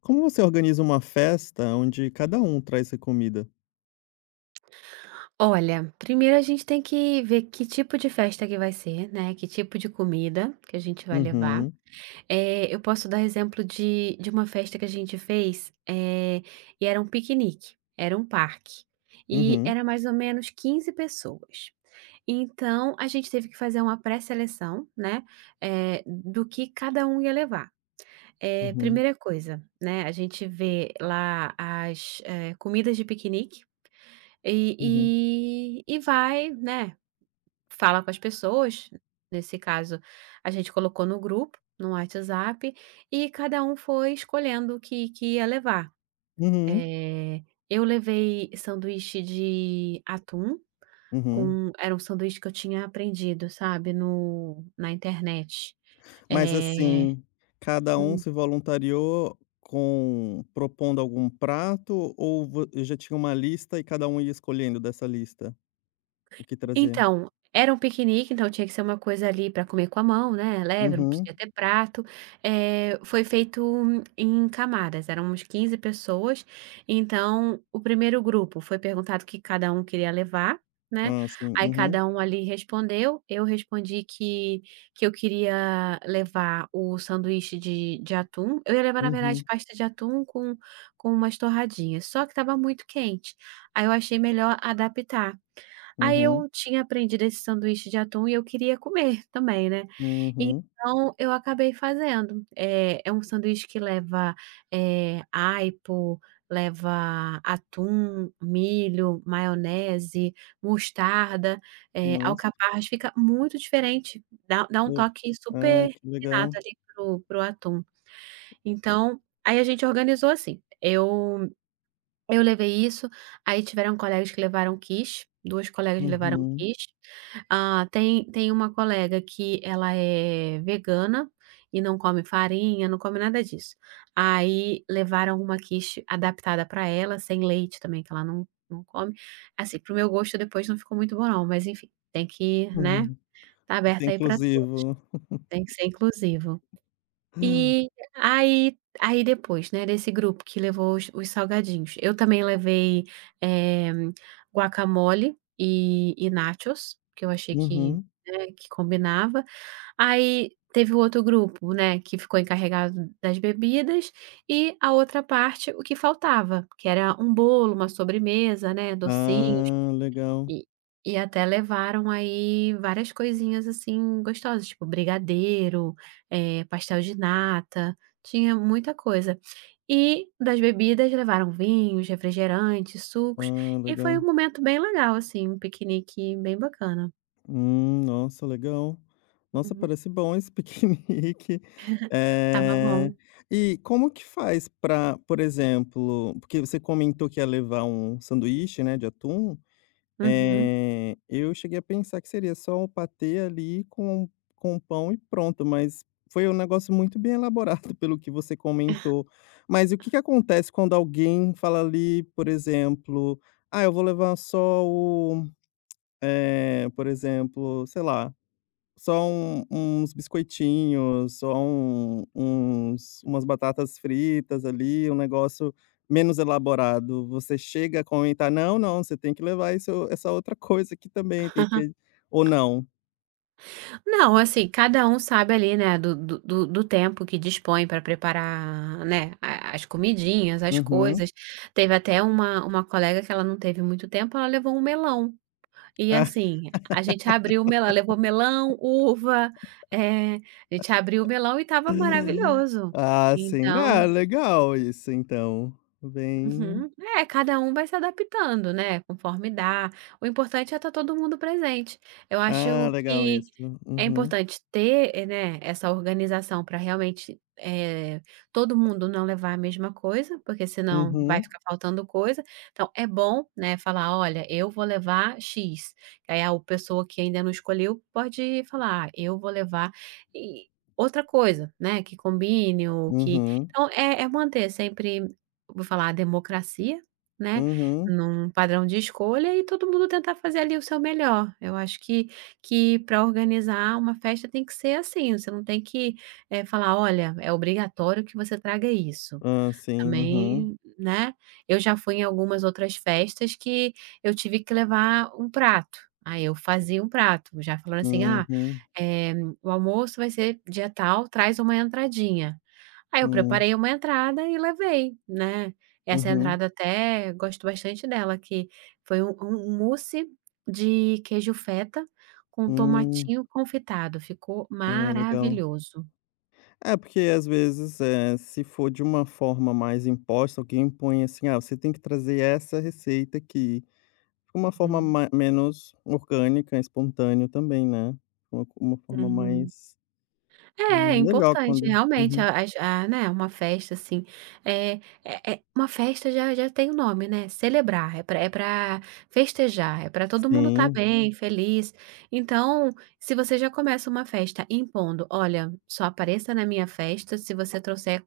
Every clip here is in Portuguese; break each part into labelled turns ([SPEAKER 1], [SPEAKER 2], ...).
[SPEAKER 1] Como você organiza uma festa onde cada um traz a comida?
[SPEAKER 2] Olha, primeiro a gente tem que ver que tipo de festa que vai ser, né, que tipo de comida que a gente vai levar.
[SPEAKER 1] Uhum,
[SPEAKER 2] Eu posso dar exemplo de uma festa que a gente fez, e era um piquenique, era um parque, e
[SPEAKER 1] uhum,
[SPEAKER 2] era mais ou menos 15 pessoas. Então, a gente teve que fazer uma pré-seleção, né, do que cada um ia levar.
[SPEAKER 1] uhum,
[SPEAKER 2] Primeira coisa, né, a gente vê lá as, comidas de piquenique,
[SPEAKER 1] uhum,
[SPEAKER 2] e vai, né, fala com as pessoas, nesse caso, a gente colocou no grupo, no WhatsApp, e cada um foi escolhendo o que que ia levar.
[SPEAKER 1] uhum,
[SPEAKER 2] Eh, eu levei sanduíche de atum
[SPEAKER 1] uhum.
[SPEAKER 2] com era um sanduíche que eu tinha aprendido, sabe, no na internet.
[SPEAKER 1] Mas
[SPEAKER 2] Eh
[SPEAKER 1] assim, cada um
[SPEAKER 2] hum.
[SPEAKER 1] se voluntariou com propondo algum prato ou vo já tinha uma lista e cada um ia escolhendo dessa lista o que trazer?
[SPEAKER 2] Então, era um piquenique, então tinha que ser uma coisa ali para comer com a mão, né, leve, não
[SPEAKER 1] Uhum.
[SPEAKER 2] podia ter prato. Foi feito em camadas, eram uns 15 pessoas. Então, o primeiro grupo foi perguntado o que cada um queria levar, né,
[SPEAKER 1] Ah, sim.
[SPEAKER 2] aí
[SPEAKER 1] Uhum,
[SPEAKER 2] cada um ali respondeu. Eu respondi que eu queria levar o sanduíche de atum. Eu ia levar, na verdade,
[SPEAKER 1] uhum,
[SPEAKER 2] pasta de atum com umas torradinhas, só que estava muito quente, aí eu achei melhor adaptar. Aí
[SPEAKER 1] uhum,
[SPEAKER 2] eu tinha aprendido esse sanduíche de atum e eu queria comer também, né.
[SPEAKER 1] uhum.
[SPEAKER 2] Então eu acabei fazendo. É um sanduíche que leva, aipo, leva atum, milho, maionese, mostarda,
[SPEAKER 1] Nossa,
[SPEAKER 2] alcaparras, fica muito diferente, dá um
[SPEAKER 1] é.
[SPEAKER 2] toque super
[SPEAKER 1] Ai, que
[SPEAKER 2] refinado
[SPEAKER 1] legal.
[SPEAKER 2] ali pro atum. Então, aí a gente organizou assim, eu levei isso, aí tiveram colegas que levaram quiche. 2 colegas levaram
[SPEAKER 1] Uhum,
[SPEAKER 2] quiche. Ah, tem uma colega que ela é vegana e não come farinha, não come nada disso. Aí levaram uma quiche adaptada para ela, sem leite também, que ela não come. Assim, pro meu gosto depois não ficou muito bom não, mas enfim, tem que, né,
[SPEAKER 1] uhum.
[SPEAKER 2] tá
[SPEAKER 1] Isso é
[SPEAKER 2] aberta aí para tudo,
[SPEAKER 1] inclusivo.
[SPEAKER 2] tem que ser inclusivo. E aí depois, né, desse grupo que levou os salgadinhos, eu também levei, eh, guacamole e nachos, que eu achei que,
[SPEAKER 1] Uhum.
[SPEAKER 2] né, que combinava. Aí teve o outro grupo, né, que ficou encarregado das bebidas e a outra parte, o que faltava, que era um bolo, uma sobremesa, né, docinho.
[SPEAKER 1] Ah, legal.
[SPEAKER 2] E e até levaram aí várias coisinhas, assim, gostosas, tipo brigadeiro, pastel de nata, tinha muita coisa. E das bebidas levaram vinhos, refrigerantes, sucos,
[SPEAKER 1] Ah,
[SPEAKER 2] e foi um
[SPEAKER 1] legal.
[SPEAKER 2] momento bem legal, assim, um piquenique bem bacana.
[SPEAKER 1] Nossa, legal. Nossa,
[SPEAKER 2] Uhum.
[SPEAKER 1] parece bom esse piquenique.
[SPEAKER 2] Estava bom.
[SPEAKER 1] Eh, e como que faz para, por exemplo, porque você comentou que ia levar um sanduíche, né, de atum.
[SPEAKER 2] Uhum.
[SPEAKER 1] É, eu cheguei a pensar que seria só o patê ali com pão e pronto, mas foi um negócio muito bem elaborado pelo que você comentou. Mas o que que acontece quando alguém fala ali, por exemplo: "Ah, eu vou levar só o", por exemplo, sei lá, são uns biscoitinhos, são uns umas batatas fritas ali, um negócio menos elaborado. Você chega a comentar: "Não, não, você tem que levar essa outra coisa aqui também, tem que" ou não?
[SPEAKER 2] Não, assim, cada um sabe ali, né, do tempo que dispõe para preparar, né, a as comidinhas, as
[SPEAKER 1] Uhum.
[SPEAKER 2] coisas. Teve até uma colega que ela não teve muito tempo, ela levou um melão. E
[SPEAKER 1] Ah.
[SPEAKER 2] assim, a gente abriu o melão ela levou melão, uva, a gente abriu o melão e estava maravilhoso.
[SPEAKER 1] Ah, sim. Ah,
[SPEAKER 2] Então
[SPEAKER 1] legal isso então. Bem
[SPEAKER 2] Uhum. É, cada um vai se adaptando, né, conforme dá. O importante é estar todo mundo presente. Eu
[SPEAKER 1] Ah,
[SPEAKER 2] acho
[SPEAKER 1] legal
[SPEAKER 2] que
[SPEAKER 1] isso.
[SPEAKER 2] é
[SPEAKER 1] Uhum,
[SPEAKER 2] importante ter, né, essa organização para realmente, todo mundo não levar a mesma coisa, porque senão vai
[SPEAKER 1] uhum,
[SPEAKER 2] ficar faltando coisa. Então é bom, né, falar: "Olha, eu vou levar X". Aí a pessoa que ainda não escolheu pode falar: "Ah, eu vou levar", e outra coisa, né, que combine ou que
[SPEAKER 1] uhum,
[SPEAKER 2] então é manter sempre vou falar, a democracia, né,
[SPEAKER 1] uhum.
[SPEAKER 2] num padrão de escolha e todo mundo tentar fazer ali o seu melhor. Eu acho que para organizar uma festa tem que ser assim, você não tem que, falar: "Olha, é obrigatório que você traga isso".
[SPEAKER 1] Ah, sim. Uhum,
[SPEAKER 2] Também, né. Eu já fui em algumas outras festas que eu tive que levar um prato, aí eu fazia um prato, já falando assim: "Ah,
[SPEAKER 1] uhum,
[SPEAKER 2] eh, o almoço vai ser dia tal, traz uma entradinha". Aí eu
[SPEAKER 1] hum,
[SPEAKER 2] preparei uma entrada e levei, né. Essa
[SPEAKER 1] uhum,
[SPEAKER 2] entrada até gosto bastante dela, que foi um mousse de queijo feta com
[SPEAKER 1] hum.
[SPEAKER 2] tomatinho confitado, ficou
[SPEAKER 1] Ah, legal.
[SPEAKER 2] maravilhoso.
[SPEAKER 1] É, porque às vezes, se for de uma forma mais imposta, alguém põe assim: "Ah, você tem que trazer essa receita aqui". Fica uma forma
[SPEAKER 2] Uhum,
[SPEAKER 1] ma menos orgânica, espontâneo também, né. Uma forma
[SPEAKER 2] uhum.
[SPEAKER 1] mais,
[SPEAKER 2] É, é
[SPEAKER 1] melhor
[SPEAKER 2] importante,
[SPEAKER 1] quando
[SPEAKER 2] realmente,
[SPEAKER 1] uhum.
[SPEAKER 2] a as a né, uma festa, assim, é uma festa já tem o nome, né, celebrar, é para é para festejar, é para todo mundo estar
[SPEAKER 1] Sim,
[SPEAKER 2] bem, feliz. Então, se você já começa uma festa impondo: "Olha, só apareça na minha festa se você trouxer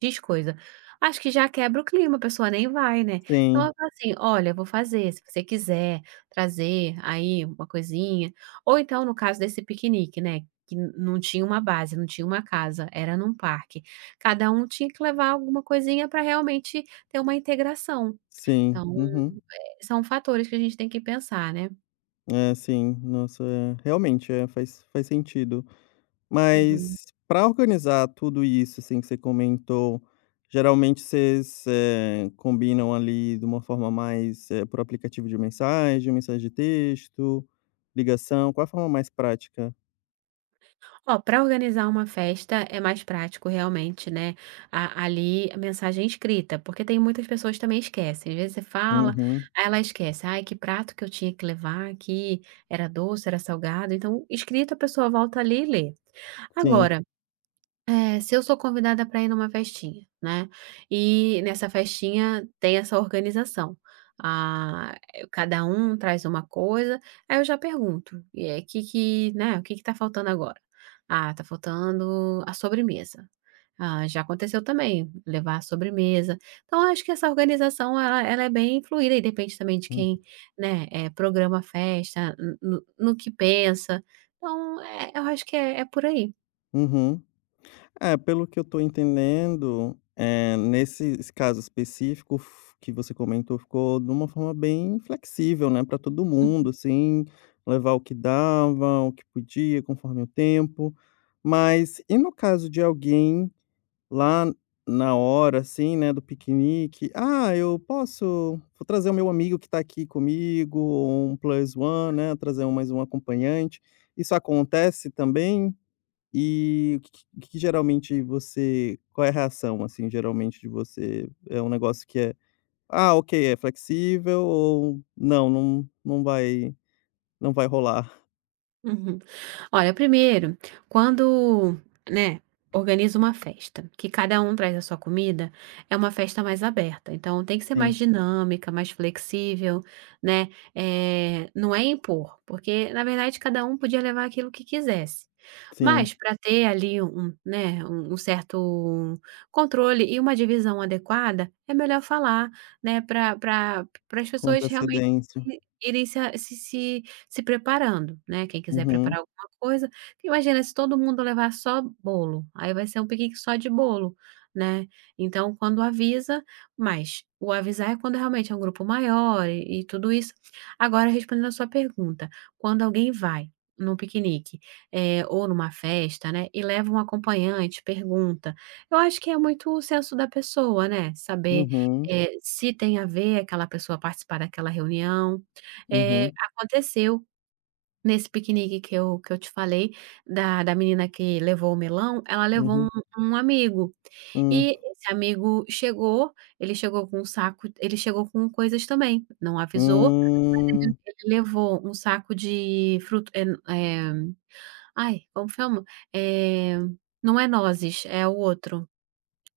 [SPEAKER 2] X coisa", acho que já quebra o clima, a pessoa nem vai, né. Então
[SPEAKER 1] sim,
[SPEAKER 2] eu falo assim: "Olha, vou fazer, se você quiser trazer aí uma coisinha", ou então no caso desse piquenique, né que n não tinha uma base, não tinha uma casa, era num parque. Cada um tinha que levar alguma coisinha para realmente ter uma integração.
[SPEAKER 1] sim.
[SPEAKER 2] Então,
[SPEAKER 1] Uhum.
[SPEAKER 2] são fatores que a gente tem que pensar, né.
[SPEAKER 1] É, sim. Nossa, é, realmente, é, faz sentido.
[SPEAKER 2] Uhum.
[SPEAKER 1] Mas para organizar tudo isso, assim, que você comentou, geralmente vocês, combinam ali de uma forma mais, por aplicativo de mensagem, mensagem de texto, ligação? Qual é a forma mais prática?
[SPEAKER 2] Ó, para organizar uma festa é mais prático realmente, né, a ali a mensagem escrita, porque tem muitas pessoas que também esquecem. Às vezes você fala,
[SPEAKER 1] Uhum,
[SPEAKER 2] aí ela esquece: "Ai, que prato que eu tinha que levar aqui, era doce, era salgado?". Então, escrito a pessoa volta ali e lê.
[SPEAKER 1] sim.
[SPEAKER 2] Agora É, se eu sou convidada para ir numa festinha, né, e nessa festinha tem essa organização. Ah, cada um traz uma coisa, aí eu já pergunto: "E é que, né, o que que tá faltando agora?". "Ah, tá faltando a sobremesa". Ah, já aconteceu também, levar a sobremesa. Então eu acho que essa organização ela é bem fluida e depende também de
[SPEAKER 1] Hum,
[SPEAKER 2] quem, né, programa a festa, no que pensa. Então, eu acho que é por aí.
[SPEAKER 1] uhum. É, pelo que eu tô entendendo, nesse caso específico f que você comentou, ficou de uma forma bem flexível, né, para todo mundo, assim, levar o que dava, o que podia, conforme o tempo. Mas e no caso de alguém lá na hora, assim, né, do piquenique: "Ah, eu posso vou trazer o meu amigo que tá aqui comigo", ou um plus one, né, trazer mais um acompanhante. Isso acontece também? E o que que geralmente você qual é a reação, assim, geralmente de você? É um negócio que é: "Ah, ok, é flexível", ou "Não, não não vai não vai rolar"?
[SPEAKER 2] Uhum. Olha, primeiro, quando, né, organiza uma festa, que cada um traz a sua comida, é uma festa mais aberta. Então, tem que ser mais
[SPEAKER 1] Sim,
[SPEAKER 2] dinâmica, mais flexível, né? É não é impor, porque, na verdade, cada um podia levar aquilo que quisesse. Mas,
[SPEAKER 1] sim,
[SPEAKER 2] para ter ali um, né, um certo controle e uma divisão adequada, é melhor falar, né, para as
[SPEAKER 1] com
[SPEAKER 2] pessoas realmente
[SPEAKER 1] antecedência.
[SPEAKER 2] irem se preparando, né, quem quiser preparar
[SPEAKER 1] Uhum,
[SPEAKER 2] alguma coisa, porque imagina se todo mundo levar só bolo, aí vai ser um piquenique só de bolo, né. Então quando avisa, mas o avisar é quando realmente é um grupo maior e tudo isso. Agora respondendo a sua pergunta, quando alguém vai num piquenique, ou numa festa, né, e leva um acompanhante, pergunta, eu acho que é muito o senso da pessoa, né, saber,
[SPEAKER 1] uhum,
[SPEAKER 2] se tem a ver aquela pessoa participar daquela reunião.
[SPEAKER 1] uhum,
[SPEAKER 2] Aconteceu Nesse piquenique que eu te falei, da menina que levou o melão, ela levou
[SPEAKER 1] uhum,
[SPEAKER 2] um amigo.
[SPEAKER 1] hum,
[SPEAKER 2] E esse amigo chegou, ele chegou com um saco ele chegou com coisas também, não avisou, mas ele
[SPEAKER 1] hum,
[SPEAKER 2] ele levou um saco de fruto é ai, como chama? É não é nozes, é o outro.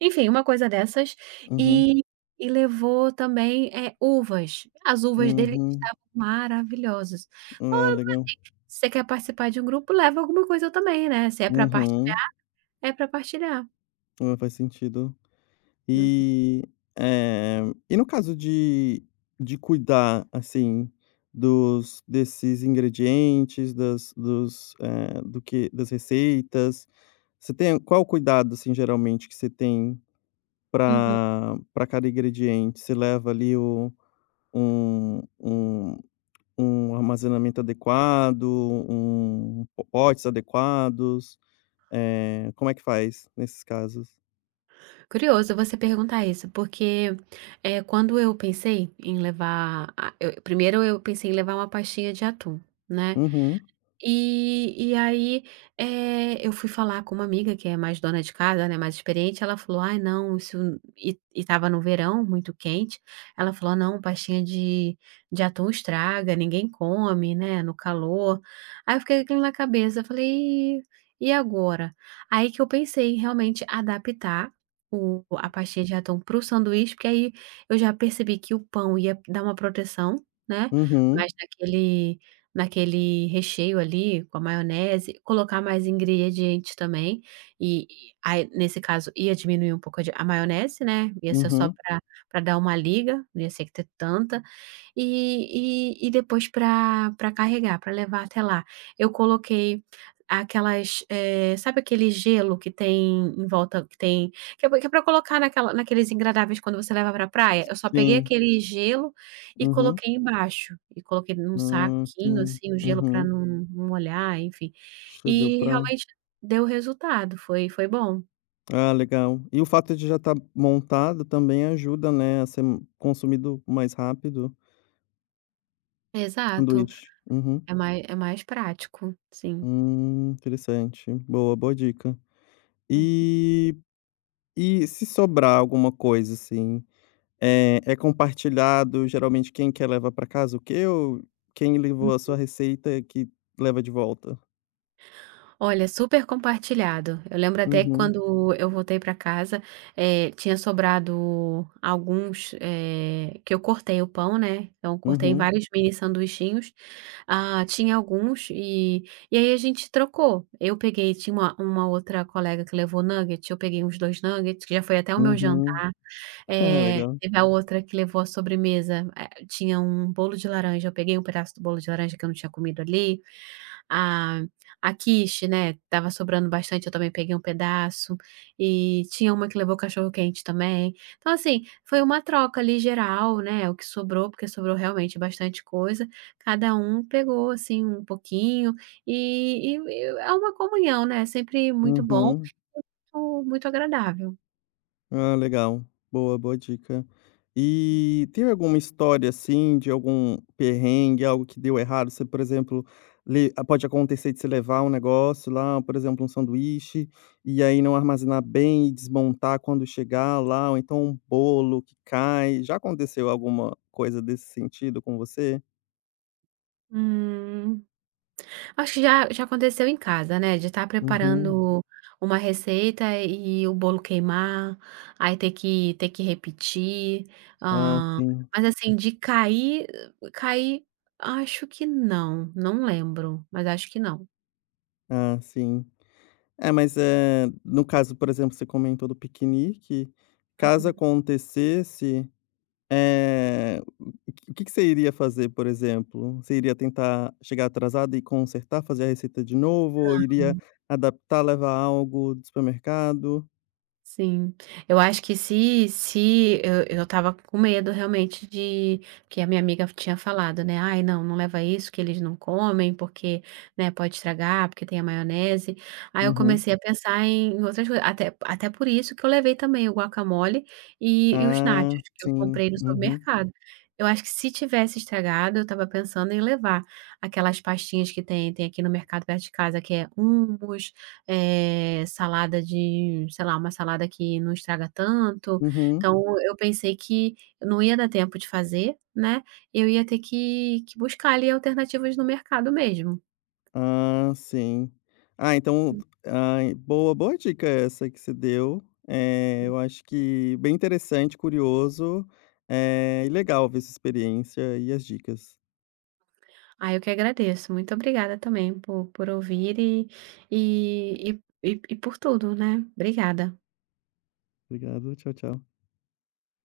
[SPEAKER 2] Enfim, uma coisa dessas,
[SPEAKER 1] uhum,
[SPEAKER 2] e e levou também, é uvas. As uvas dele
[SPEAKER 1] uhum.
[SPEAKER 2] estavam maravilhosas. Então
[SPEAKER 1] Ah, legal.
[SPEAKER 2] se você quer participar de um grupo, leva alguma coisa também, né, se é pra
[SPEAKER 1] Uhum.
[SPEAKER 2] partilhar, é pra partilhar.
[SPEAKER 1] Ah, faz sentido.
[SPEAKER 2] Uhum.
[SPEAKER 1] E, eh, e no caso de cuidar, assim, dos desses ingredientes, das dos, do que das receitas, você tem qual o cuidado, assim, geralmente que você tem
[SPEAKER 2] Uhum.
[SPEAKER 1] para cada ingrediente? Você leva ali o um um um armazenamento adequado, um potes adequados, como é que faz nesses casos?
[SPEAKER 2] Curioso você perguntar isso, porque, quando eu pensei em levar a eu primeiro eu pensei em levar uma pastinha de atum, né.
[SPEAKER 1] Uhum,
[SPEAKER 2] E aí, eu fui falar com uma amiga que é mais dona de casa, né, mais experiente, ela falou: "Ai não, isso" e estava no verão, muito quente, ela falou: "Não, pastinha de atum estraga, ninguém come, né, no calor". Aí eu fiquei com aquilo na cabeça, falei: "Ih, e agora?". Aí que eu pensei em realmente adaptar o a pastinha de atum para o sanduíche, porque aí eu já percebi que o pão ia dar uma proteção, né,
[SPEAKER 1] uhum,
[SPEAKER 2] mas naquele recheio ali, com a maionese, colocar mais ingredientes também, e aí, nesse caso, ia diminuir um pouco a de a maionese, né, ia ser só
[SPEAKER 1] uhum,
[SPEAKER 2] pra pra dar uma liga, não ia ser que ter tanta. E depois para carregar, para levar até lá, eu coloquei aquelas, sabe aquele gelo que tem em volta que tem que é colocar naquela naqueles engradáveis quando você leva pra praia? Eu só peguei
[SPEAKER 1] sim.
[SPEAKER 2] aquele gelo e
[SPEAKER 1] Uhum.
[SPEAKER 2] coloquei embaixo, e coloquei num saquinho,
[SPEAKER 1] Sim.
[SPEAKER 2] assim, o gelo para
[SPEAKER 1] Uhum.
[SPEAKER 2] não molhar, enfim.
[SPEAKER 1] Você deu
[SPEAKER 2] E
[SPEAKER 1] pra.
[SPEAKER 2] realmente deu resultado, foi foi bom.
[SPEAKER 1] Ah, legal. E o fato de já estar montado também ajuda, né, a ser consumido mais rápido, o
[SPEAKER 2] Exato.
[SPEAKER 1] sanduíche. Uhum.
[SPEAKER 2] É mais prático, sim.
[SPEAKER 1] Interessante. Boa, boa dica.
[SPEAKER 2] Uhum.
[SPEAKER 1] E e se sobrar alguma coisa, assim, é compartilhado, geralmente quem quer levar pra casa o quê ou quem levou a sua receita é que leva de volta?
[SPEAKER 2] Olha, super compartilhado. Eu lembro até que
[SPEAKER 1] Uhum.
[SPEAKER 2] quando eu voltei para casa, tinha sobrado alguns, que eu cortei o pão, né, então eu cortei em
[SPEAKER 1] Uhum.
[SPEAKER 2] vários mini sanduichinhos. Ah, tinha alguns e aí a gente trocou. Eu peguei tinha uma outra colega que levou nuggets, eu peguei uns 2 nuggets, que já foi até o meu
[SPEAKER 1] Uhum.
[SPEAKER 2] jantar.
[SPEAKER 1] Ah, legal.
[SPEAKER 2] Teve a outra que levou a sobremesa, tinha um bolo de laranja, eu peguei um pedaço do bolo de laranja que eu não tinha comido ali. A a quiche, né, tava sobrando bastante, eu também peguei um pedaço, e tinha uma que levou cachorro-quente também. Então, assim, foi uma troca ali geral, né, o que sobrou, porque sobrou realmente bastante coisa, cada um pegou, assim, um pouquinho, e é uma comunhão, né, sempre muito bom,
[SPEAKER 1] Uhum.
[SPEAKER 2] muito muito agradável.
[SPEAKER 1] Ah, legal. Boa, boa dica. E tem alguma história, assim, de algum perrengue, algo que deu errado? Você, por exemplo, le ah, pode acontecer de você levar um negócio lá, por exemplo, um sanduíche, e aí não armazenar bem e desmontar quando chegar lá, ou então um bolo que cai. Já aconteceu alguma coisa desse sentido com você?
[SPEAKER 2] Hum. Acho que já aconteceu em casa, né, de estar Uhum.
[SPEAKER 1] Uhum.
[SPEAKER 2] preparando uma receita e o bolo queimar, aí ter que repetir,
[SPEAKER 1] Ah,
[SPEAKER 2] Ah,
[SPEAKER 1] sim.
[SPEAKER 2] mas assim, de cair cair, acho que não, não lembro, mas acho que não.
[SPEAKER 1] Ah, sim. É, mas, no caso, por exemplo, você comentou do piquenique, caso
[SPEAKER 2] Uhum.
[SPEAKER 1] acontecesse. Eh, o que que você iria fazer, por exemplo? Você iria tentar chegar atrasado e consertar, fazer a receita de novo, ou iria adaptar, levar algo do supermercado?
[SPEAKER 2] Sim, eu acho que se eu estava com medo realmente de que a minha amiga tinha falado, né: "Ai, não, não leva isso que eles não comem, porque, né, pode estragar, porque tem a maionese". Aí eu
[SPEAKER 1] Uhum.
[SPEAKER 2] comecei a pensar em outras coisas, até por isso que eu levei também o guacamole e os nachos
[SPEAKER 1] Ah,
[SPEAKER 2] que eu
[SPEAKER 1] sim.
[SPEAKER 2] comprei no
[SPEAKER 1] Uhum,
[SPEAKER 2] supermercado. Eu acho que se tivesse estragado, eu estava pensando em levar aquelas pastinhas que tem aqui no mercado perto de casa, que é hummus, salada de sei lá, uma salada que não estraga tanto.
[SPEAKER 1] uhum.
[SPEAKER 2] Então, eu pensei que não ia dar tempo de fazer, né, eu ia ter que buscar ali alternativas no mercado mesmo.
[SPEAKER 1] Ah, sim. Ah, então, ai, boa boa dica essa que você deu. Eu acho que bem interessante, curioso, e legal ver essa experiência e as dicas.
[SPEAKER 2] Ah, eu que agradeço. Muito obrigada também por ouvir e e por tudo, né. Obrigada.
[SPEAKER 1] Obrigado, tchau, tchau.